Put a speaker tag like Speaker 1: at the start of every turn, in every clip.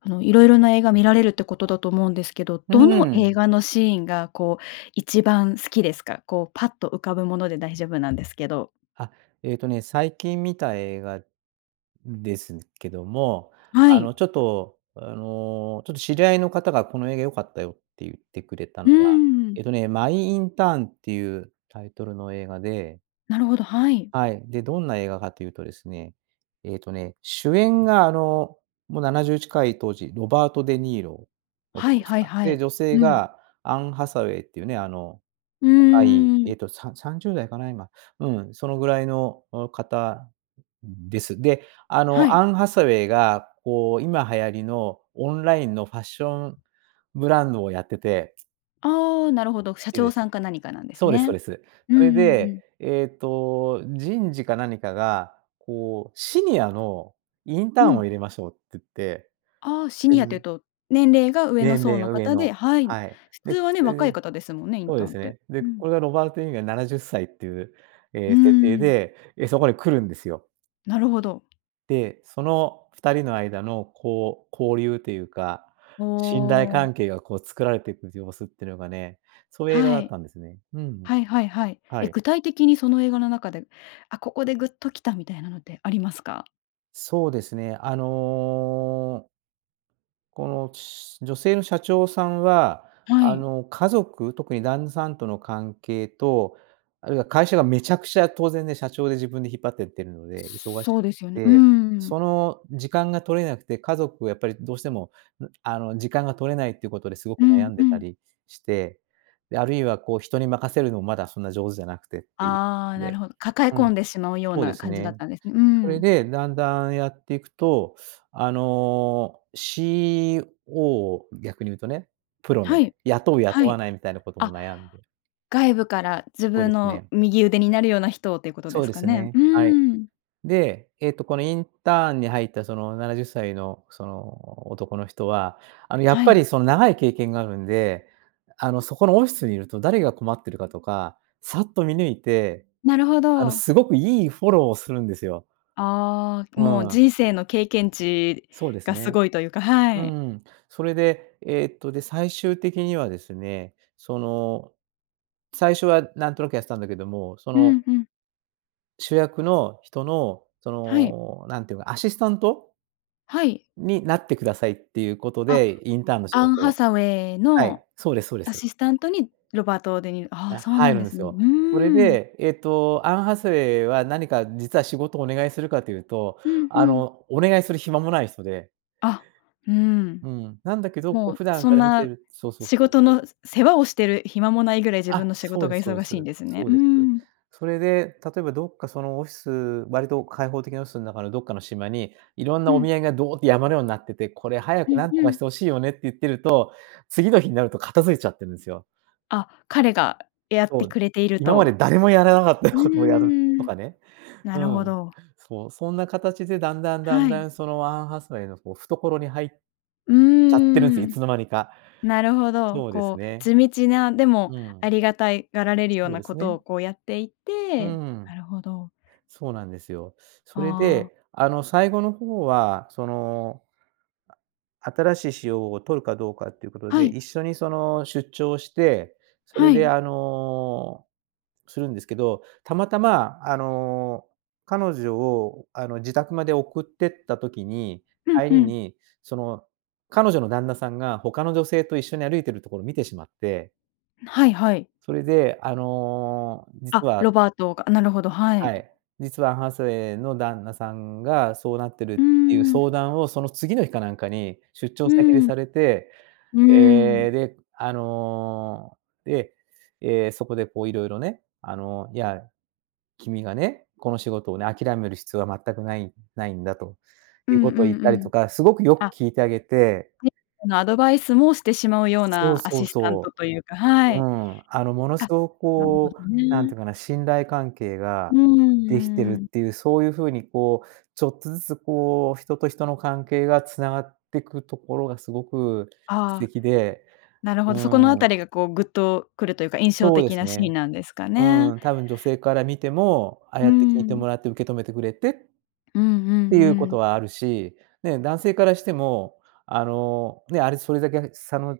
Speaker 1: あの、色々な映画見られるってことだと思うんですけど、
Speaker 2: うー
Speaker 1: どの映
Speaker 2: ん。
Speaker 1: 画のシーンがこう、一番好きですか？こう、パッと浮かぶもので大丈夫なんですけど。
Speaker 2: あ、えっとね、最近見た映画ですけども、
Speaker 1: は
Speaker 2: あ
Speaker 1: い。
Speaker 2: の、ちょっとあの、ちょっと知り合いの方が、「この映画良かったよ」ってゆってくれた
Speaker 1: う
Speaker 2: のが、
Speaker 1: ん。
Speaker 2: えっとね、マイ・インターンっていうタイトルの映画で
Speaker 1: なるほど、はい。
Speaker 2: はい、で、どんな映画かというとですね、えっとね、主演があの、もう70近い、当時、ロバート・デ・ニーロ、
Speaker 1: は
Speaker 2: 男
Speaker 1: い
Speaker 2: の
Speaker 1: は
Speaker 2: 人
Speaker 1: い
Speaker 2: が、
Speaker 1: は
Speaker 2: で、
Speaker 1: い。
Speaker 2: 女性
Speaker 1: うん。
Speaker 2: がアン・ハサウェイっていうね、あの、
Speaker 1: う
Speaker 2: 若い、
Speaker 1: ー
Speaker 2: え
Speaker 1: ん。
Speaker 2: っと、さ30代かな今、うん、そのぐらいの、お方です。で、あ
Speaker 1: は
Speaker 2: の、ア
Speaker 1: い。
Speaker 2: ン・ハサウェイがこう、今、流行りのオンラインのファッションブランドをやってて
Speaker 1: ああ、なるほど、社
Speaker 2: い
Speaker 1: 長
Speaker 2: で
Speaker 1: さ
Speaker 2: す。
Speaker 1: んか何かなんです
Speaker 2: そうですそう
Speaker 1: ね。
Speaker 2: です。
Speaker 1: うん
Speaker 2: そ
Speaker 1: う
Speaker 2: れ
Speaker 1: んう
Speaker 2: で、
Speaker 1: ん。
Speaker 2: えっと人事か何かが、こう、シニアのイン
Speaker 1: う
Speaker 2: ターンを
Speaker 1: ん。
Speaker 2: 入れましょうつって
Speaker 1: ああ、シ
Speaker 2: え
Speaker 1: ニアっていう
Speaker 2: ぬ
Speaker 1: と、年齢が上の
Speaker 2: 年
Speaker 1: 層
Speaker 2: 齢
Speaker 1: の
Speaker 2: 上
Speaker 1: 方
Speaker 2: の、
Speaker 1: ではい。
Speaker 2: はい。
Speaker 1: 普通
Speaker 2: で、
Speaker 1: はね、若い
Speaker 2: [unintelligible]
Speaker 1: 方ですもんね、イン
Speaker 2: そう
Speaker 1: タ
Speaker 2: で
Speaker 1: ーンっ
Speaker 2: す
Speaker 1: て。
Speaker 2: ね、で、
Speaker 1: うん。
Speaker 2: これが、ロバート・デ・ニーロが70歳っていう、え
Speaker 1: うー
Speaker 2: え、設定
Speaker 1: ん。
Speaker 2: で、え、そこに来るんですよ。
Speaker 1: なるほど。
Speaker 2: で、その2人の間のこう、交流というか、
Speaker 1: お
Speaker 2: 信頼
Speaker 1: お。
Speaker 2: 関係がこう、作られてく様子ってのがねそういう映画
Speaker 1: は
Speaker 2: だっ
Speaker 1: い。
Speaker 2: たんですね。うん、う。
Speaker 1: はいはいはい。
Speaker 2: は
Speaker 1: え、
Speaker 2: い。
Speaker 1: 具体的にその映画の中で「あ、ここで、グッときた」みたいなのってありますか？
Speaker 2: そうですね、あのこの、ちす女性の社長さんは、
Speaker 1: は
Speaker 2: あ
Speaker 1: い。
Speaker 2: の、家族、特に旦那さんとの関係と、あるいは会社がめちゃくちゃ当然ね、社長で自分で引っ張ってってるので、忙し
Speaker 1: そ
Speaker 2: く
Speaker 1: うですよね、うー
Speaker 2: て、
Speaker 1: ん。
Speaker 2: その、時間が取れなくて家族をやっぱりどうしても、ぬあの、時間が取れないっていうことですごく
Speaker 1: う
Speaker 2: 悩
Speaker 1: ん、
Speaker 2: んで
Speaker 1: う
Speaker 2: た
Speaker 1: ん。
Speaker 2: りして、で、あるいはこう、人に任せるのまだそんな上手じゃなくてって、い
Speaker 1: ああ、なる
Speaker 2: で、
Speaker 1: ほど。抱え
Speaker 2: うん、
Speaker 1: 込んでしまうよう
Speaker 2: そうで
Speaker 1: な
Speaker 2: す
Speaker 1: 感じだっ
Speaker 2: ね、
Speaker 1: たんですう
Speaker 2: それ
Speaker 1: ん。
Speaker 2: でだんだんやってくいと、あの、CEO 逆にいうとね、プロの
Speaker 1: は
Speaker 2: ね、
Speaker 1: い。
Speaker 2: 雇う雇
Speaker 1: は
Speaker 2: わ
Speaker 1: い。
Speaker 2: ないみたいなことも
Speaker 1: あ、
Speaker 2: 悩んで
Speaker 1: 外部から自
Speaker 2: そうで
Speaker 1: 分
Speaker 2: す
Speaker 1: の
Speaker 2: ね。
Speaker 1: 右腕になるような人をっていうこと
Speaker 2: そ
Speaker 1: で
Speaker 2: う
Speaker 1: す
Speaker 2: で
Speaker 1: か
Speaker 2: す
Speaker 1: ね？
Speaker 2: ね、
Speaker 1: う
Speaker 2: はい。
Speaker 1: ーん。
Speaker 2: で、えっと、このインターンに入ったその70歳のその男の人は、あの、やっ
Speaker 1: は
Speaker 2: ぱり
Speaker 1: い。
Speaker 2: その、長い経験があるんで、あの、そこのオフィスにいると、誰が困ってるかとか、さっと見抜いて、
Speaker 1: なるほ
Speaker 2: あの、
Speaker 1: ど。
Speaker 2: すごくいいフォローをするんですよ。
Speaker 1: ああ、もう
Speaker 2: うん。
Speaker 1: 人生の経験値
Speaker 2: そうです
Speaker 1: がす
Speaker 2: ね。
Speaker 1: ごいというか。は
Speaker 2: う
Speaker 1: い。
Speaker 2: んうん、それで、えっと、で、最終的にはですね、その、最初はなんとなくやってたんだけども、そ
Speaker 1: う
Speaker 2: の
Speaker 1: ん、うん。
Speaker 2: 主役の人の、そ
Speaker 1: はい。
Speaker 2: のなんていうのかな、アシスタント
Speaker 1: はい。
Speaker 2: になってくださいっていうこと
Speaker 1: あ、
Speaker 2: で、インターンの仕
Speaker 1: アン・
Speaker 2: 事
Speaker 1: ハ
Speaker 2: を。
Speaker 1: サウェイ
Speaker 2: は
Speaker 1: の
Speaker 2: い、そうですそうで
Speaker 1: ア
Speaker 2: す。
Speaker 1: シスタントにロバート・デニーロ、ああ、
Speaker 2: だ
Speaker 1: そうな
Speaker 2: 入
Speaker 1: ん
Speaker 2: る
Speaker 1: で
Speaker 2: んで
Speaker 1: す
Speaker 2: す
Speaker 1: ね。
Speaker 2: よ。
Speaker 1: う
Speaker 2: それ
Speaker 1: ん。
Speaker 2: で、えっと、アン・ハサウェイは何か実は仕事をお願いするかというと、
Speaker 1: うんう
Speaker 2: あ
Speaker 1: ん。
Speaker 2: の、お願いする暇もない人で。
Speaker 1: あ、うん。
Speaker 2: うん、なんだけど、こう
Speaker 1: もう
Speaker 2: 普段
Speaker 1: そ
Speaker 2: か
Speaker 1: ん
Speaker 2: ら見て
Speaker 1: な
Speaker 2: るそうそうそ
Speaker 1: 仕
Speaker 2: う
Speaker 1: 事
Speaker 2: そ
Speaker 1: の
Speaker 2: う。
Speaker 1: 世話をしてる暇もないぐらい自
Speaker 2: あ、
Speaker 1: 分の仕
Speaker 2: そう
Speaker 1: 事
Speaker 2: で
Speaker 1: が
Speaker 2: すそうで
Speaker 1: 忙
Speaker 2: す、
Speaker 1: しいんですね。
Speaker 2: そう
Speaker 1: う
Speaker 2: です。
Speaker 1: ん。
Speaker 2: それで、例えばどっかそのオフィス、割と開放的なオフィスの中のどっかの島に、色んな
Speaker 1: う
Speaker 2: お
Speaker 1: ん。
Speaker 2: 土産がどって山のようになってて、これ早
Speaker 1: う
Speaker 2: く
Speaker 1: ん
Speaker 2: 何と
Speaker 1: う
Speaker 2: かし
Speaker 1: ん。
Speaker 2: て欲しいよねって「打-明」言ってると、次の日になると片付いちゃってるんですよ。
Speaker 1: あ、彼がやっ
Speaker 2: そ
Speaker 1: て
Speaker 2: う、
Speaker 1: くれている
Speaker 2: 今ま
Speaker 1: と。
Speaker 2: で誰もやらなかった
Speaker 1: うー
Speaker 2: ことをやると
Speaker 1: ん、
Speaker 2: かね、
Speaker 1: な
Speaker 2: う
Speaker 1: るほ
Speaker 2: ん。
Speaker 1: ど。
Speaker 2: そう、そんな形でだんだん、だん
Speaker 1: は
Speaker 2: だ
Speaker 1: い。
Speaker 2: んそのアン・ハサウェイのこう懐に入っ
Speaker 1: う
Speaker 2: ちゃってるん
Speaker 1: ー
Speaker 2: すよ。い
Speaker 1: ん。
Speaker 2: つのまにか。
Speaker 1: なるほど、
Speaker 2: そうです
Speaker 1: こう
Speaker 2: ね。
Speaker 1: 地道な、でも
Speaker 2: う
Speaker 1: あ
Speaker 2: ん。
Speaker 1: りがたいがられるよう
Speaker 2: そう
Speaker 1: な
Speaker 2: で
Speaker 1: こ
Speaker 2: す
Speaker 1: と
Speaker 2: ね。
Speaker 1: をこうやってい
Speaker 2: う
Speaker 1: て
Speaker 2: ん。
Speaker 1: なるほど。
Speaker 2: そうなんですよ。それ
Speaker 1: ああ。
Speaker 2: であの最後の方はその新しい COO を取るかどうかっていうこと
Speaker 1: は
Speaker 2: で、
Speaker 1: い。
Speaker 2: 一緒にその出張して、それ
Speaker 1: はい。
Speaker 2: で、あの、するんですけど、たまたま、あの、彼女をあの自宅まで送ってった時に、
Speaker 1: うん
Speaker 2: 帰
Speaker 1: う
Speaker 2: り
Speaker 1: ん。
Speaker 2: にその、彼女の旦那さんが他の女性と一緒に歩いてるところを見てしまって
Speaker 1: はいはい。
Speaker 2: それで、あの
Speaker 1: あ、
Speaker 2: 実は
Speaker 1: ロバートがなるほど、は
Speaker 2: は
Speaker 1: い。
Speaker 2: い、実はハサウェイの旦那さんがそうなってるっ
Speaker 1: う
Speaker 2: ていう
Speaker 1: ん。
Speaker 2: 相談をその次の日かなんかに、出張
Speaker 1: う
Speaker 2: 先で
Speaker 1: ん。
Speaker 2: されて。
Speaker 1: うー
Speaker 2: え
Speaker 1: ん。
Speaker 2: え、で、あの、で、え、そこでこう色々ね、あの、いや、君がね、この仕事をね、諦める必要は全くないないんだと
Speaker 1: う
Speaker 2: いう
Speaker 1: ん
Speaker 2: こ
Speaker 1: うん
Speaker 2: とを言っ
Speaker 1: う
Speaker 2: たりと
Speaker 1: ん。
Speaker 2: か、すごくよく
Speaker 1: あ。
Speaker 2: 聞いてあげて。
Speaker 1: で、あの、アドバイスもしてしまうよう
Speaker 2: そう
Speaker 1: なア
Speaker 2: そう
Speaker 1: シスタント
Speaker 2: そ
Speaker 1: というか、
Speaker 2: う。
Speaker 1: は
Speaker 2: う
Speaker 1: い。
Speaker 2: ん。あの、ものす
Speaker 1: あ、
Speaker 2: ご
Speaker 1: なるほ
Speaker 2: こう、
Speaker 1: ど
Speaker 2: 何てい
Speaker 1: ね。
Speaker 2: うかな、信頼関係が
Speaker 1: うん、
Speaker 2: できてるっ
Speaker 1: うーん。
Speaker 2: ていう、そういう風にこう、ちょっとずつこう、人と人の関係が繋がってくところがすごく素
Speaker 1: ああ、
Speaker 2: 敵で、
Speaker 1: なるほど、そこのあ
Speaker 2: うん。
Speaker 1: たりがこうグッとくるというか、印象
Speaker 2: そうで
Speaker 1: 的
Speaker 2: す
Speaker 1: なシーン
Speaker 2: ね。
Speaker 1: なんですか
Speaker 2: う
Speaker 1: ね。
Speaker 2: ーん、多分女性から見ても、ああ
Speaker 1: う
Speaker 2: やって聞いて
Speaker 1: ん。
Speaker 2: もらって受け止めてくれて
Speaker 1: w うんうん
Speaker 2: っていうこ
Speaker 1: う
Speaker 2: と
Speaker 1: ん。
Speaker 2: はあるし。ね、男性からしても、あの、ね、あれそれだけ差の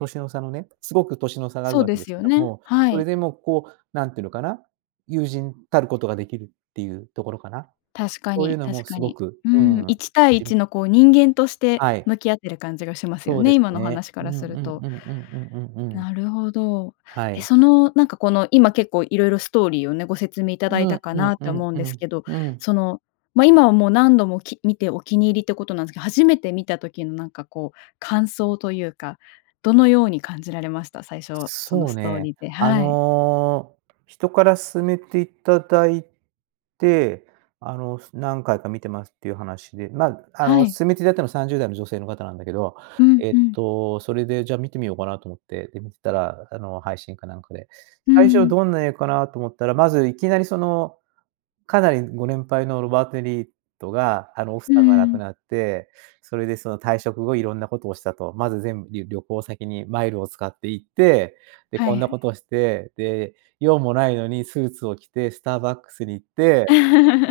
Speaker 2: 年の差のね、すごく年の差がある
Speaker 1: そう
Speaker 2: わけ
Speaker 1: で
Speaker 2: で
Speaker 1: す
Speaker 2: すけ
Speaker 1: よ
Speaker 2: ど
Speaker 1: ね。
Speaker 2: も。
Speaker 1: は
Speaker 2: それ
Speaker 1: い。
Speaker 2: でもこう、何て言うのかな、友人たることができるっていうところかな。
Speaker 1: 確か
Speaker 2: そういう
Speaker 1: に、
Speaker 2: のも
Speaker 1: 確か
Speaker 2: すご
Speaker 1: に。
Speaker 2: く、
Speaker 1: うー
Speaker 2: う
Speaker 1: ん、
Speaker 2: ーん、
Speaker 1: いったいい
Speaker 2: しん
Speaker 1: ちのこう人間として
Speaker 2: はい。
Speaker 1: 向き合ってる感じがしますよ
Speaker 2: そうで
Speaker 1: ね、
Speaker 2: す
Speaker 1: 今の
Speaker 2: ね。
Speaker 1: 話か
Speaker 2: う
Speaker 1: ら
Speaker 2: んう
Speaker 1: する
Speaker 2: ん
Speaker 1: と。
Speaker 2: うんうんうんうんうん。
Speaker 1: なるほど。
Speaker 2: は
Speaker 1: え、
Speaker 2: い。
Speaker 1: そのなんかこの、今結構いろいろストーリーをね、ご説明いた
Speaker 2: う
Speaker 1: だいた
Speaker 2: ん
Speaker 1: か
Speaker 2: うん
Speaker 1: なって
Speaker 2: うん
Speaker 1: 思うん
Speaker 2: う
Speaker 1: です
Speaker 2: ん、
Speaker 1: けど、
Speaker 2: うん。
Speaker 1: その、ま、今はもう何度もき見てお気に入りってことなんですけど、初めて見た時のなんかこう感想というか、どのように感じられました？最初その
Speaker 2: そう
Speaker 1: ストー
Speaker 2: ね、
Speaker 1: リーで、
Speaker 2: あ
Speaker 1: はい。
Speaker 2: の、人から勧めていただいて、あの、何回か見てますっていう話で。まあ、あ
Speaker 1: は
Speaker 2: の、
Speaker 1: い。
Speaker 2: 勧めていただいたのは30代の女性の方なんだけど。
Speaker 1: うん
Speaker 2: えっ
Speaker 1: うん。
Speaker 2: と、それでじゃあ見てみようかなと思って、で、見てたらあの配信かなんかで。
Speaker 1: うー
Speaker 2: 最初
Speaker 1: ん。
Speaker 2: どんな映画かなと思ったら、まずいきなりその、かなりご年配のロバート・デ・ニーロがあの奥
Speaker 1: うー
Speaker 2: さんが亡く
Speaker 1: ん。
Speaker 2: なって、それでその退職後色んなことをしたと。まず全部り旅行先にマイルを使って行って、で、
Speaker 1: は
Speaker 2: こんなこ
Speaker 1: い。
Speaker 2: とをして、で、用もないのにスーツを着てスターバックスに行って、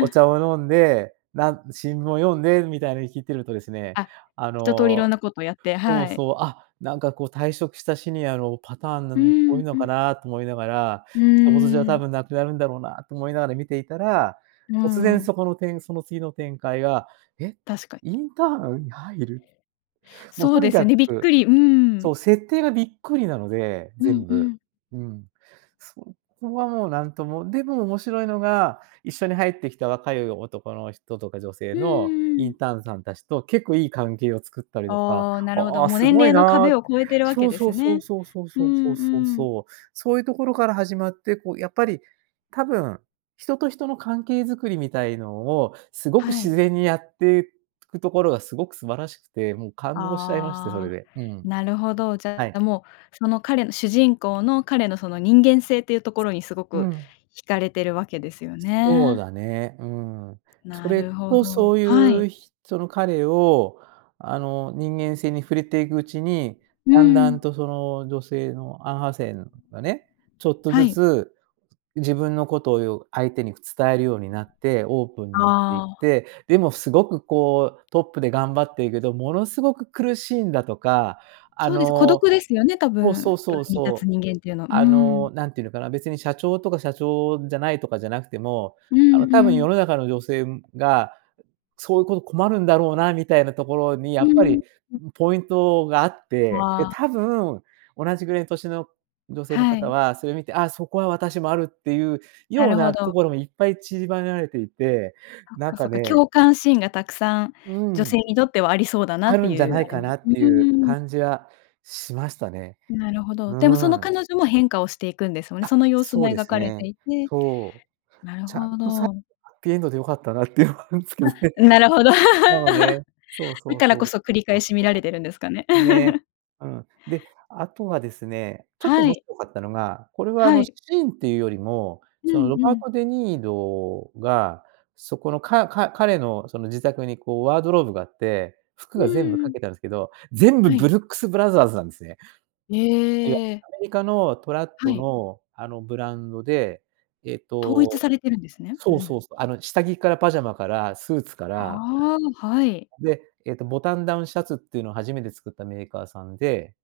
Speaker 2: お茶 を飲んで、なん新聞を読んでみたいなの聞いてるとですね、
Speaker 1: あ、
Speaker 2: あ
Speaker 1: 一通りい
Speaker 2: の
Speaker 1: ろんなことをやって、
Speaker 2: そう
Speaker 1: はい。
Speaker 2: そう、あ、なんかこう退職したシニアのパターンな
Speaker 1: う
Speaker 2: の多い
Speaker 1: ん、う
Speaker 2: のか
Speaker 1: ん。
Speaker 2: なと思いながら、
Speaker 1: う
Speaker 2: 他人事じゃ
Speaker 1: ー
Speaker 2: 多
Speaker 1: ん。
Speaker 2: 分なくなるんだろうなと思いながら見ていたら、
Speaker 1: うー
Speaker 2: 突然
Speaker 1: ん。
Speaker 2: そこのてんその次の展開が、え、
Speaker 1: 確かに。
Speaker 2: インターンに入る？もう
Speaker 1: そう
Speaker 2: と
Speaker 1: で
Speaker 2: に
Speaker 1: す
Speaker 2: か
Speaker 1: よね、びっ
Speaker 2: く
Speaker 1: くり。うー
Speaker 2: そ
Speaker 1: ん。
Speaker 2: う、設定がびっくりなので、
Speaker 1: うん
Speaker 2: 全
Speaker 1: う
Speaker 2: 部。
Speaker 1: ん。
Speaker 2: うん。そこはもう何とも、でも面白いのが、一緒に入ってきた若い男の人とか女性
Speaker 1: うん
Speaker 2: の
Speaker 1: うん
Speaker 2: イ
Speaker 1: う
Speaker 2: ン
Speaker 1: ん。
Speaker 2: ターンさん達と結構いい関係を作ったりとか。
Speaker 1: ああ、なるほど。
Speaker 2: ああ、
Speaker 1: もう
Speaker 2: す
Speaker 1: 年
Speaker 2: ごい
Speaker 1: 齢の
Speaker 2: なあ。
Speaker 1: 壁を越えているわ
Speaker 2: そ
Speaker 1: け
Speaker 2: う
Speaker 1: で
Speaker 2: そ
Speaker 1: す
Speaker 2: うそう
Speaker 1: ね。
Speaker 2: そうそう
Speaker 1: う
Speaker 2: そうそ
Speaker 1: ん
Speaker 2: うそう
Speaker 1: うん。
Speaker 2: そう。そういうところから始まって、こうやっぱり、多分、人と人の関係作りみたいのをすごく
Speaker 1: は
Speaker 2: 自
Speaker 1: い。
Speaker 2: 然にやってくところがすごく素晴らしくて、もう感動しちゃいまして、それ
Speaker 1: ああ、
Speaker 2: で。うん。
Speaker 1: なるほど。じ
Speaker 2: は
Speaker 1: ゃ
Speaker 2: い。
Speaker 1: あもう、その彼の主人公の彼のその人間性っていうところにすご
Speaker 2: う
Speaker 1: く
Speaker 2: ん。
Speaker 1: 惹かれてるわけですよ
Speaker 2: そう
Speaker 1: ね。
Speaker 2: だね、うん。そ
Speaker 1: な
Speaker 2: れ
Speaker 1: るほ
Speaker 2: とそ
Speaker 1: ど、
Speaker 2: う
Speaker 1: はい。
Speaker 2: いう人の彼をあの人間性に触れていくうちに、
Speaker 1: う
Speaker 2: だんだん
Speaker 1: ん。
Speaker 2: とその女性のアン・ハサウェイがね、ちょっと
Speaker 1: は
Speaker 2: ず
Speaker 1: い。
Speaker 2: つ、自分のことよ相手に伝えるようになって、オープンになっていっ
Speaker 1: ああ。
Speaker 2: て、でもすごくこう、トップで頑張ってるけど、ものすごく苦しいんだとか、あ
Speaker 1: そうです、孤
Speaker 2: の
Speaker 1: 独ですよね、たぶ
Speaker 2: そうそ
Speaker 1: ん、
Speaker 2: う
Speaker 1: 上
Speaker 2: そう
Speaker 1: に立つ
Speaker 2: そう。
Speaker 1: 人間っていうのは。うー
Speaker 2: あの、
Speaker 1: ん。
Speaker 2: 何て言うのかな、別に社長とか社長じゃないとかじゃなくても、
Speaker 1: う
Speaker 2: あの、
Speaker 1: んう
Speaker 2: 多分世
Speaker 1: ん。
Speaker 2: の中の女性が、そういうこと困るんだろうなみたいなところに
Speaker 1: う
Speaker 2: やっぱ
Speaker 1: ーん、
Speaker 2: り、
Speaker 1: うん。
Speaker 2: ん、ポイントがあって、
Speaker 1: は
Speaker 2: で、
Speaker 1: あ。
Speaker 2: 多分、同じぐらいの年の女性の
Speaker 1: は
Speaker 2: 方
Speaker 1: い。
Speaker 2: は、それを見て、あ、そこは私もあるっていう
Speaker 1: な
Speaker 2: よう
Speaker 1: るほ
Speaker 2: なと
Speaker 1: ど。
Speaker 2: ころもいっぱい散りばねられていて、
Speaker 1: そっ
Speaker 2: なん
Speaker 1: かそ
Speaker 2: か
Speaker 1: っか、
Speaker 2: ね。
Speaker 1: 共感シーンがたくさん
Speaker 2: う
Speaker 1: 女性
Speaker 2: ん。
Speaker 1: にとってはありそうだな
Speaker 2: あ
Speaker 1: って
Speaker 2: るんじゃ
Speaker 1: いう
Speaker 2: ない
Speaker 1: あれ
Speaker 2: か
Speaker 1: な
Speaker 2: なっ
Speaker 1: う
Speaker 2: ていう
Speaker 1: ーん。
Speaker 2: 感じはしましたね。
Speaker 1: なるほど。
Speaker 2: う
Speaker 1: でもその
Speaker 2: ーん。
Speaker 1: 彼女も変化をしていくんですよね。
Speaker 2: あ、
Speaker 1: その様子
Speaker 2: そ
Speaker 1: も
Speaker 2: うで
Speaker 1: 描
Speaker 2: す
Speaker 1: かれて
Speaker 2: ね。
Speaker 1: いて、
Speaker 2: そう。
Speaker 1: なる
Speaker 2: ちゃん
Speaker 1: ほ
Speaker 2: とさ
Speaker 1: ど。
Speaker 2: ハッピーエンドで良かったなっていうのはあるんですけどね。
Speaker 1: あ、ん、なるほど。
Speaker 2: そうね。
Speaker 1: だ
Speaker 2: そうそう
Speaker 1: から
Speaker 2: そ
Speaker 1: こ
Speaker 2: う
Speaker 1: そ繰
Speaker 2: そう
Speaker 1: り
Speaker 2: そう
Speaker 1: 返
Speaker 2: そ
Speaker 1: し見られてるんですかね。
Speaker 2: う。ね、うん。で、あとはですね、ちょっと
Speaker 1: は
Speaker 2: 面
Speaker 1: い。
Speaker 2: 白かったのが、これはあ
Speaker 1: は
Speaker 2: の、シ
Speaker 1: い。
Speaker 2: ーンっていうよりも、
Speaker 1: う
Speaker 2: その
Speaker 1: ん、
Speaker 2: ロ
Speaker 1: う
Speaker 2: バー
Speaker 1: ん。
Speaker 2: ト・デ・ニーロが、そこのかか彼のその自宅にこうワードローブがあって、服
Speaker 1: う
Speaker 2: が全部
Speaker 1: ー
Speaker 2: か
Speaker 1: ん。
Speaker 2: けたんですけど、全部
Speaker 1: は
Speaker 2: ブ
Speaker 1: い。
Speaker 2: ルックスブラザーズなんですね。
Speaker 1: へ
Speaker 2: いや、
Speaker 1: え。
Speaker 2: アメリカのトラッ
Speaker 1: は
Speaker 2: ト
Speaker 1: い。
Speaker 2: の、あの、ブランドで、えっ
Speaker 1: 統一
Speaker 2: と
Speaker 1: されてるんですね。う
Speaker 2: そう
Speaker 1: ん。
Speaker 2: そうそう。あの下着からパジャマから、スーツから。
Speaker 1: ああ、はい。
Speaker 2: で、えっと、ボタンダウンシャツっていうのを初めて作ったメーカーさんで。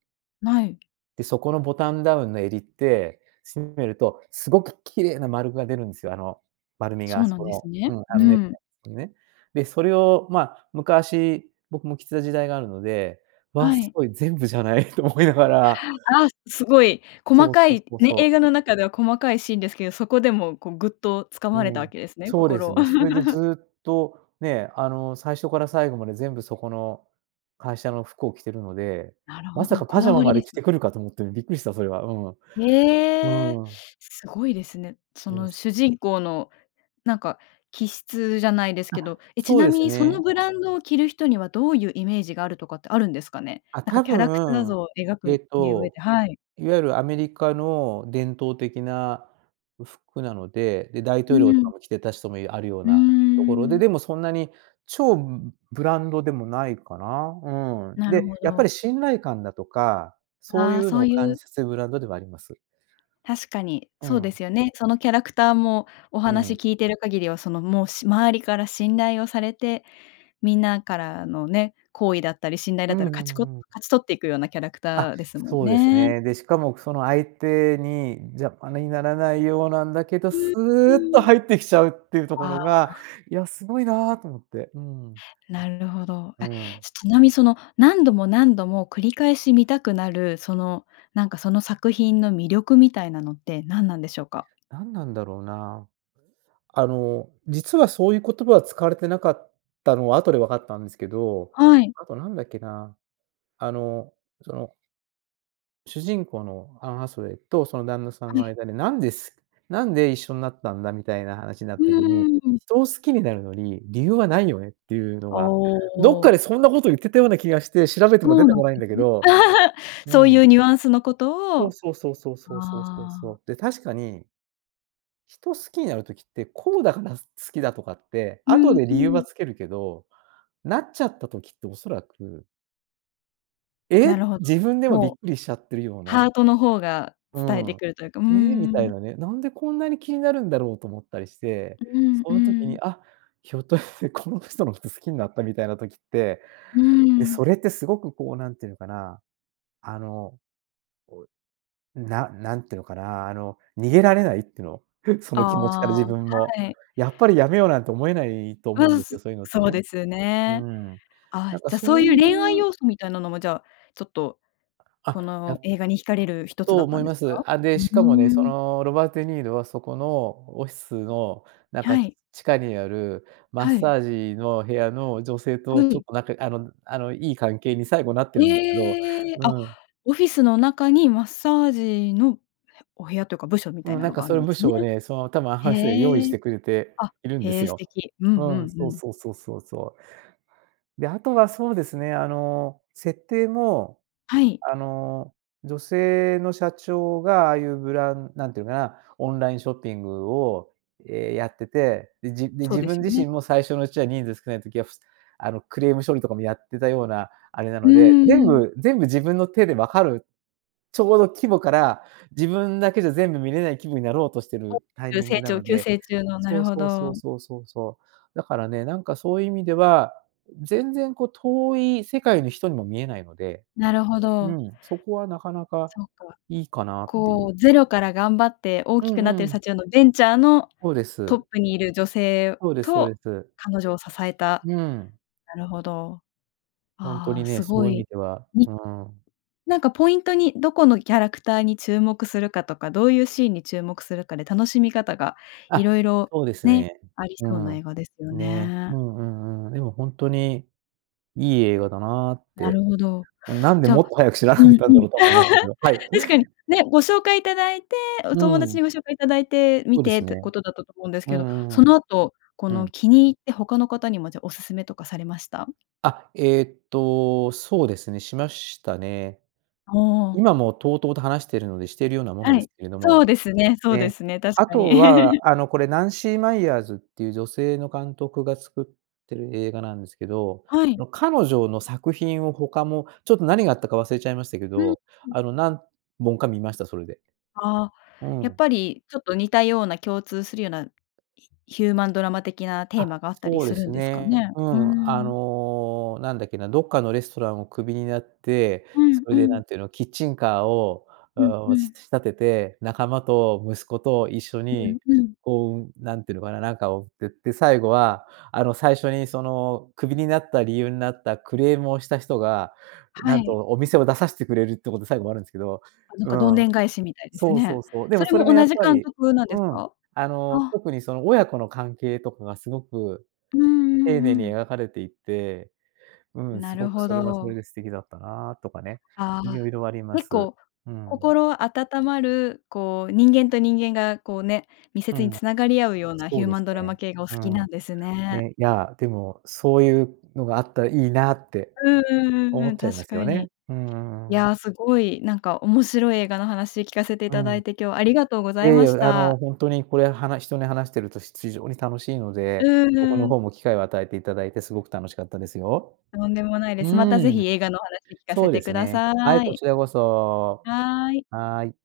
Speaker 1: ない。
Speaker 2: で、そこの、ボタンダウンの襟って、しんめると、すごく綺麗な丸が出るんすよ、あの、丸みが、
Speaker 1: そ
Speaker 2: あ
Speaker 1: う
Speaker 2: す
Speaker 1: な
Speaker 2: そ
Speaker 1: んです
Speaker 2: の
Speaker 1: ね、
Speaker 2: うん、あ
Speaker 1: う
Speaker 2: の、ネクタ
Speaker 1: ん。
Speaker 2: イのとこにね。で、それをま、昔、僕も着てた時代があるので、「わあ、
Speaker 1: は
Speaker 2: す
Speaker 1: い。
Speaker 2: ごい！全部じゃない」と思いながら
Speaker 1: あ、すごい細
Speaker 2: そうそ
Speaker 1: か
Speaker 2: う
Speaker 1: い、
Speaker 2: そう
Speaker 1: ね、
Speaker 2: そう。
Speaker 1: 映画の中では細かいシーンですけど、そこでもう、こう、ぐっと掴
Speaker 2: う
Speaker 1: まれたわ
Speaker 2: ん、
Speaker 1: けですね、
Speaker 2: そうです
Speaker 1: 心を。
Speaker 2: ね。それで ずっとね、あの、最初から最後まで全部そこの会社の服を着てるので、
Speaker 1: なる
Speaker 2: ま
Speaker 1: ほ
Speaker 2: さか
Speaker 1: ど、こ
Speaker 2: パジ
Speaker 1: だ
Speaker 2: ャマ
Speaker 1: わり
Speaker 2: まで
Speaker 1: で
Speaker 2: 着
Speaker 1: す
Speaker 2: てくるかと思って、びっくりしたそれは、う
Speaker 1: え
Speaker 2: ん。
Speaker 1: え！
Speaker 2: うん。
Speaker 1: すごいですね。そ
Speaker 2: もう、
Speaker 1: の
Speaker 2: す
Speaker 1: 主人公のなんか気質じゃないです
Speaker 2: あ、
Speaker 1: けど。え、ち
Speaker 2: そう
Speaker 1: な
Speaker 2: で
Speaker 1: み
Speaker 2: す
Speaker 1: にその
Speaker 2: ね。
Speaker 1: ブランドを着る人にはどういうイメージがあるとかってあるんですかね？
Speaker 2: あ、
Speaker 1: なんか
Speaker 2: 多
Speaker 1: キャラクター
Speaker 2: 分、
Speaker 1: 像を描く
Speaker 2: えっ
Speaker 1: に上
Speaker 2: と、
Speaker 1: ではい。
Speaker 2: いわゆるアメリカの伝統的なふ服なので、で、大
Speaker 1: う
Speaker 2: 統領とか
Speaker 1: ん。
Speaker 2: も着てた人もいあるよう
Speaker 1: うー
Speaker 2: なところで、
Speaker 1: ん。
Speaker 2: でもそんなに超ブブランドでもないかな。うん。
Speaker 1: なるほ
Speaker 2: で、やっぱ
Speaker 1: ど。
Speaker 2: り信頼感だとか、そう
Speaker 1: あ
Speaker 2: い
Speaker 1: あ、
Speaker 2: う
Speaker 1: そ
Speaker 2: の
Speaker 1: う
Speaker 2: を
Speaker 1: ゆ
Speaker 2: 感じ
Speaker 1: う
Speaker 2: させるブランドではあります。
Speaker 1: 確かに、
Speaker 2: う
Speaker 1: そうで
Speaker 2: ん。
Speaker 1: すよね。そのキャラクターも、お
Speaker 2: う
Speaker 1: 話
Speaker 2: ん。
Speaker 1: 聞いてる限りは、そのもう、し周りから信頼をされて、みんなからのね、好意だったり信頼
Speaker 2: う
Speaker 1: だっ
Speaker 2: ん
Speaker 1: たら、
Speaker 2: うん
Speaker 1: 勝ちこ
Speaker 2: うん。
Speaker 1: 勝ち取っていくようなキャラク
Speaker 2: あ、
Speaker 1: ターですもん
Speaker 2: そうです
Speaker 1: ね。
Speaker 2: ね。で、しかもその、相手に邪魔にならないようなんだけど、
Speaker 1: うん、
Speaker 2: スー
Speaker 1: う
Speaker 2: ッと
Speaker 1: ん。
Speaker 2: 入ってきちゃうっていうとこ
Speaker 1: あ
Speaker 2: ろが、
Speaker 1: あ。
Speaker 2: いや、すごいなと思って、うん。
Speaker 1: なるほど。
Speaker 2: う
Speaker 1: あ！
Speaker 2: ん。
Speaker 1: ちなみその、何度も何度も繰り返し見たくなる、その、なんかその作品の魅力みたいなのって何なんでしょうか？
Speaker 2: 何なんだろうな。あの、実はそういう言葉は使われてなかったのは後で分かったんですけど、
Speaker 1: はい。
Speaker 2: あと何だっけな、あの、その主人公のアン・ハサウェイとその旦那さん
Speaker 1: は
Speaker 2: の
Speaker 1: い。
Speaker 2: 間でなんです「なんで一緒になったんだ」みたいな話になっ
Speaker 1: う
Speaker 2: た時に
Speaker 1: ーん。
Speaker 2: 「人を好きになるのに理由はないよね」っていうの
Speaker 1: あ
Speaker 2: は、どっかで
Speaker 1: あ。
Speaker 2: そんなこと言ってたような気がして、調べても
Speaker 1: そ
Speaker 2: 出
Speaker 1: う
Speaker 2: て
Speaker 1: なん
Speaker 2: こないん
Speaker 1: で
Speaker 2: だけ
Speaker 1: すね。
Speaker 2: ど。う
Speaker 1: そうい
Speaker 2: ん。
Speaker 1: うニュアンスのこと
Speaker 2: そう
Speaker 1: を
Speaker 2: そうそうそうそうそうそうそ
Speaker 1: ああ。
Speaker 2: う。で、確かに人を好きになる時って、こうだから好きだとかって、
Speaker 1: う
Speaker 2: 後
Speaker 1: ん
Speaker 2: で
Speaker 1: う
Speaker 2: 理由は
Speaker 1: ん。
Speaker 2: 付けるけど、なっちゃった時って恐らく
Speaker 1: なる
Speaker 2: え？
Speaker 1: ほど。
Speaker 2: 自分でもび
Speaker 1: も
Speaker 2: っ
Speaker 1: う
Speaker 2: くりしちゃってるよう
Speaker 1: ハ
Speaker 2: な。
Speaker 1: ートの方が
Speaker 2: う
Speaker 1: 伝えて
Speaker 2: ん。
Speaker 1: くるというか。うー
Speaker 2: ええ？みたい
Speaker 1: ん。
Speaker 2: なね。なんでこんなに気になるんだろうと思ったりして、
Speaker 1: うん
Speaker 2: そ
Speaker 1: う
Speaker 2: の時に、
Speaker 1: ん。
Speaker 2: あ、ひょっとしてこの人のこと好きになったみたいな時って、
Speaker 1: うー
Speaker 2: で、
Speaker 1: ん。
Speaker 2: それってすごくこう何て言うのかな、あの、こう、な何て言うのかな。あの、逃げられないっていうの？そ
Speaker 1: あ
Speaker 2: の気持ちから
Speaker 1: あ、
Speaker 2: 自分も。
Speaker 1: はい。
Speaker 2: やっぱりやめようなんて思えないと
Speaker 1: う
Speaker 2: 思うん
Speaker 1: ん。
Speaker 2: です
Speaker 1: そ
Speaker 2: よ、そういうのって
Speaker 1: そう
Speaker 2: ね。
Speaker 1: です
Speaker 2: うー
Speaker 1: ね。
Speaker 2: ん。
Speaker 1: あ、
Speaker 2: なんか
Speaker 1: じゃそ
Speaker 2: そ
Speaker 1: う
Speaker 2: う
Speaker 1: い
Speaker 2: い
Speaker 1: う恋愛
Speaker 2: う
Speaker 1: 要素みたいなのも、じゃあ、ちょっと
Speaker 2: あ、
Speaker 1: こ
Speaker 2: や
Speaker 1: の映画に惹かれる一つ
Speaker 2: と
Speaker 1: だっ
Speaker 2: 思
Speaker 1: た
Speaker 2: い
Speaker 1: んで
Speaker 2: ま
Speaker 1: す
Speaker 2: す。
Speaker 1: か？
Speaker 2: あ、で、
Speaker 1: う、う
Speaker 2: しかもね、
Speaker 1: ー
Speaker 2: そ
Speaker 1: ん。
Speaker 2: の、ロバート・デニーロはそこのオフィスの、なん
Speaker 1: は
Speaker 2: か、
Speaker 1: い。
Speaker 2: 地下にある、マッ
Speaker 1: はい。
Speaker 2: サージの部屋の女性
Speaker 1: は
Speaker 2: とちょっ
Speaker 1: い。
Speaker 2: と、なんか、あの、あの、いい関係に最後なってるんですけど
Speaker 1: ええ、あ、
Speaker 2: うん。
Speaker 1: オフィスの中にマッサージのお部屋というか部署みたい
Speaker 2: うん。
Speaker 1: な
Speaker 2: なん
Speaker 1: の
Speaker 2: か
Speaker 1: があ
Speaker 2: そ
Speaker 1: る
Speaker 2: の
Speaker 1: んで
Speaker 2: 部
Speaker 1: すね。
Speaker 2: 署をね、その、多分アン・ハサウェイ用意し
Speaker 1: へえ。
Speaker 2: てくれて
Speaker 1: あ、
Speaker 2: いるんで
Speaker 1: へ
Speaker 2: す
Speaker 1: え、素
Speaker 2: よ。
Speaker 1: 敵。うんうん
Speaker 2: うん。
Speaker 1: う
Speaker 2: そう
Speaker 1: ん。
Speaker 2: そうそうそうそう。で、あとはそうですね、あの、設定も、
Speaker 1: はい。
Speaker 2: あの、女性の社長がああいうブラン何て言うのかな、オンラインショッピングを、ええ、やってて、で、じで、
Speaker 1: そう
Speaker 2: 自
Speaker 1: で
Speaker 2: 分
Speaker 1: すよ
Speaker 2: 自身
Speaker 1: ね。
Speaker 2: も最初のうちは人数少ない時は、ふすあの、クレーム処理とかもやってたような、あれな
Speaker 1: う
Speaker 2: ので、全
Speaker 1: ーん。
Speaker 2: 部、全部自分の手で分かるちょうど規模から、自分だけじゃ全部見れない規模になろうとして
Speaker 1: あ、
Speaker 2: るタイ
Speaker 1: 急
Speaker 2: ミング
Speaker 1: 成
Speaker 2: な
Speaker 1: 長
Speaker 2: の
Speaker 1: 急
Speaker 2: で
Speaker 1: 成中の、な
Speaker 2: そ
Speaker 1: る
Speaker 2: う
Speaker 1: ほ
Speaker 2: そうそう
Speaker 1: ど。
Speaker 2: そうそうそう。だからね、なんかそういう意味では、全然こう遠い世界の人にも見えないので、
Speaker 1: なるほ
Speaker 2: う
Speaker 1: ど。
Speaker 2: ん。そこはなかなか
Speaker 1: そっか。
Speaker 2: いいかなってい
Speaker 1: こ
Speaker 2: う。
Speaker 1: うゼロから頑張って大
Speaker 2: う
Speaker 1: き
Speaker 2: ん
Speaker 1: くなってる
Speaker 2: うん。
Speaker 1: 社長のベンチャーの
Speaker 2: そうで
Speaker 1: トッ
Speaker 2: す。
Speaker 1: プにいる女性
Speaker 2: そうですそうで
Speaker 1: と
Speaker 2: す。
Speaker 1: 彼女を支えた。
Speaker 2: うん。
Speaker 1: なるほど。
Speaker 2: ホント
Speaker 1: あ
Speaker 2: に
Speaker 1: あ、
Speaker 2: ね、
Speaker 1: す
Speaker 2: そう
Speaker 1: ご
Speaker 2: いう意味
Speaker 1: い。
Speaker 2: では
Speaker 1: に
Speaker 2: うーん。
Speaker 1: なんかポイントにどこのキャラクターに注目するかとか、どういうシーンに注目するかで楽しみ方が、
Speaker 2: あ、
Speaker 1: 色々、
Speaker 2: そうです
Speaker 1: ね、
Speaker 2: ね。
Speaker 1: あり
Speaker 2: う
Speaker 1: そうな
Speaker 2: ん。
Speaker 1: 映画ですよ
Speaker 2: ね。
Speaker 1: ね。
Speaker 2: うんうんうん。でもホントに、いい映画だなっ
Speaker 1: なる
Speaker 2: て、
Speaker 1: ほど。
Speaker 2: なんで
Speaker 1: じ
Speaker 2: も
Speaker 1: ゃ
Speaker 2: っと早く知らなか
Speaker 1: うん
Speaker 2: ったん
Speaker 1: う
Speaker 2: だ
Speaker 1: ん。
Speaker 2: ろうと思いましたけど。は い。
Speaker 1: 確かに、ね、ご紹介いただいて、お
Speaker 2: う
Speaker 1: 友
Speaker 2: ー
Speaker 1: 達
Speaker 2: ん。
Speaker 1: にご紹介いただいて、観
Speaker 2: そうで
Speaker 1: て
Speaker 2: す
Speaker 1: って
Speaker 2: ね。
Speaker 1: ことだったと思うんです
Speaker 2: う
Speaker 1: けど、そ
Speaker 2: んうんう
Speaker 1: の
Speaker 2: ん。
Speaker 1: 後、こ
Speaker 2: う
Speaker 1: の
Speaker 2: ん。
Speaker 1: 気に入って他の方にもじゃ、おすすめとかされました？
Speaker 2: あ、えっと、そうですね、しましたね。
Speaker 1: ああ。
Speaker 2: 今も滔々と話しているのでしているようなもの
Speaker 1: は
Speaker 2: です
Speaker 1: い。
Speaker 2: けれど
Speaker 1: そ
Speaker 2: も。
Speaker 1: うですね、そうで
Speaker 2: ね。
Speaker 1: すね。確
Speaker 2: あ
Speaker 1: かに。
Speaker 2: とは、あのこれナンシー・マイヤーズっていう女性の監督が作ってる映画なんですけど、
Speaker 1: はい。
Speaker 2: の、彼女の作品を他もちょっと何があったか忘れちゃいましたけ
Speaker 1: うん
Speaker 2: ど、
Speaker 1: うん。
Speaker 2: あの、何本か見ました、それで。
Speaker 1: ああ、
Speaker 2: う
Speaker 1: やっ
Speaker 2: ん。
Speaker 1: ぱりちょっと似たような、共通するようなヒヒューマンドラマ的なテー
Speaker 2: あ、
Speaker 1: マがあったり
Speaker 2: そう
Speaker 1: す
Speaker 2: で
Speaker 1: る
Speaker 2: す
Speaker 1: んですか
Speaker 2: ね。
Speaker 1: ね。
Speaker 2: う
Speaker 1: うー
Speaker 2: ん。あ
Speaker 1: ん。
Speaker 2: の、何だっけな？どっかのレストランをクビになって、
Speaker 1: うん
Speaker 2: それ
Speaker 1: う
Speaker 2: で
Speaker 1: ん。
Speaker 2: 何て言うの、キッチンカーを、
Speaker 1: うん
Speaker 2: ああ、
Speaker 1: う
Speaker 2: し
Speaker 1: ん。
Speaker 2: 仕立てて、仲間と息子と一緒
Speaker 1: うん
Speaker 2: に、
Speaker 1: うん。
Speaker 2: こう、何て言うのかな、なんかを作って、で、最後はあの、最初にその、クビになった理由になったクレームをした人が、
Speaker 1: は
Speaker 2: なんと
Speaker 1: い。
Speaker 2: お店を出さしてくれるってこと最後もあるんですけど、
Speaker 1: あ、なん
Speaker 2: う
Speaker 1: かどんで
Speaker 2: ん。
Speaker 1: ん返しみたいです
Speaker 2: そうそ
Speaker 1: ね。
Speaker 2: うそう。でも
Speaker 1: それ
Speaker 2: そ
Speaker 1: も
Speaker 2: れも
Speaker 1: 同
Speaker 2: やっ
Speaker 1: じ
Speaker 2: ぱ
Speaker 1: 監
Speaker 2: り
Speaker 1: 督なんで
Speaker 2: う
Speaker 1: す
Speaker 2: ん。
Speaker 1: か？
Speaker 2: あ
Speaker 1: あ
Speaker 2: の、
Speaker 1: あ。
Speaker 2: 特にその、親子の関係とかがすごく
Speaker 1: うんう
Speaker 2: 丁寧
Speaker 1: んう
Speaker 2: に
Speaker 1: ん。
Speaker 2: 描かれていて、うん。
Speaker 1: な
Speaker 2: す
Speaker 1: る
Speaker 2: ごく
Speaker 1: ほ
Speaker 2: それはそれ
Speaker 1: ど。
Speaker 2: で素敵だったなとかね、
Speaker 1: ああ。
Speaker 2: 色々ありま
Speaker 1: 結
Speaker 2: す。
Speaker 1: 構、
Speaker 2: うん。
Speaker 1: 心温まる、こう人間と人間が、こうね、密
Speaker 2: う
Speaker 1: 接に
Speaker 2: ん。
Speaker 1: つながり合うようなヒ
Speaker 2: そ
Speaker 1: ュ
Speaker 2: う
Speaker 1: ー
Speaker 2: で
Speaker 1: マ
Speaker 2: す
Speaker 1: ンドラマ
Speaker 2: ね。
Speaker 1: 系がお好
Speaker 2: う
Speaker 1: きな
Speaker 2: ん。
Speaker 1: んですね。
Speaker 2: ね、いや、でも、そういうのがあったらいいなって
Speaker 1: うんうんうん
Speaker 2: 思
Speaker 1: う
Speaker 2: っ
Speaker 1: ん。
Speaker 2: ちゃいま
Speaker 1: 確
Speaker 2: す
Speaker 1: か
Speaker 2: よね。
Speaker 1: に。
Speaker 2: うー
Speaker 1: いや
Speaker 2: ん。
Speaker 1: あ、すごいなんか面白い映画の話聞かせてい
Speaker 2: う
Speaker 1: ただ
Speaker 2: ん。
Speaker 1: いて、今日ありがとうござ
Speaker 2: え
Speaker 1: い
Speaker 2: え、い
Speaker 1: まし
Speaker 2: や、あの、
Speaker 1: た。
Speaker 2: 本当にこれは、はな人に話してるとひ非常に楽しいので、
Speaker 1: うん
Speaker 2: 僕
Speaker 1: う
Speaker 2: の
Speaker 1: ん。
Speaker 2: 方も機会を与えていただいてすごく楽しかったですよ。
Speaker 1: とんでもない
Speaker 2: う
Speaker 1: です。またぜ
Speaker 2: ー
Speaker 1: ひ
Speaker 2: ん。
Speaker 1: 映画のお話聞かせ
Speaker 2: そうで
Speaker 1: て
Speaker 2: す
Speaker 1: くだ
Speaker 2: ね。
Speaker 1: さ
Speaker 2: はい、こ
Speaker 1: い。
Speaker 2: ちらこそ。
Speaker 1: はい。
Speaker 2: はい。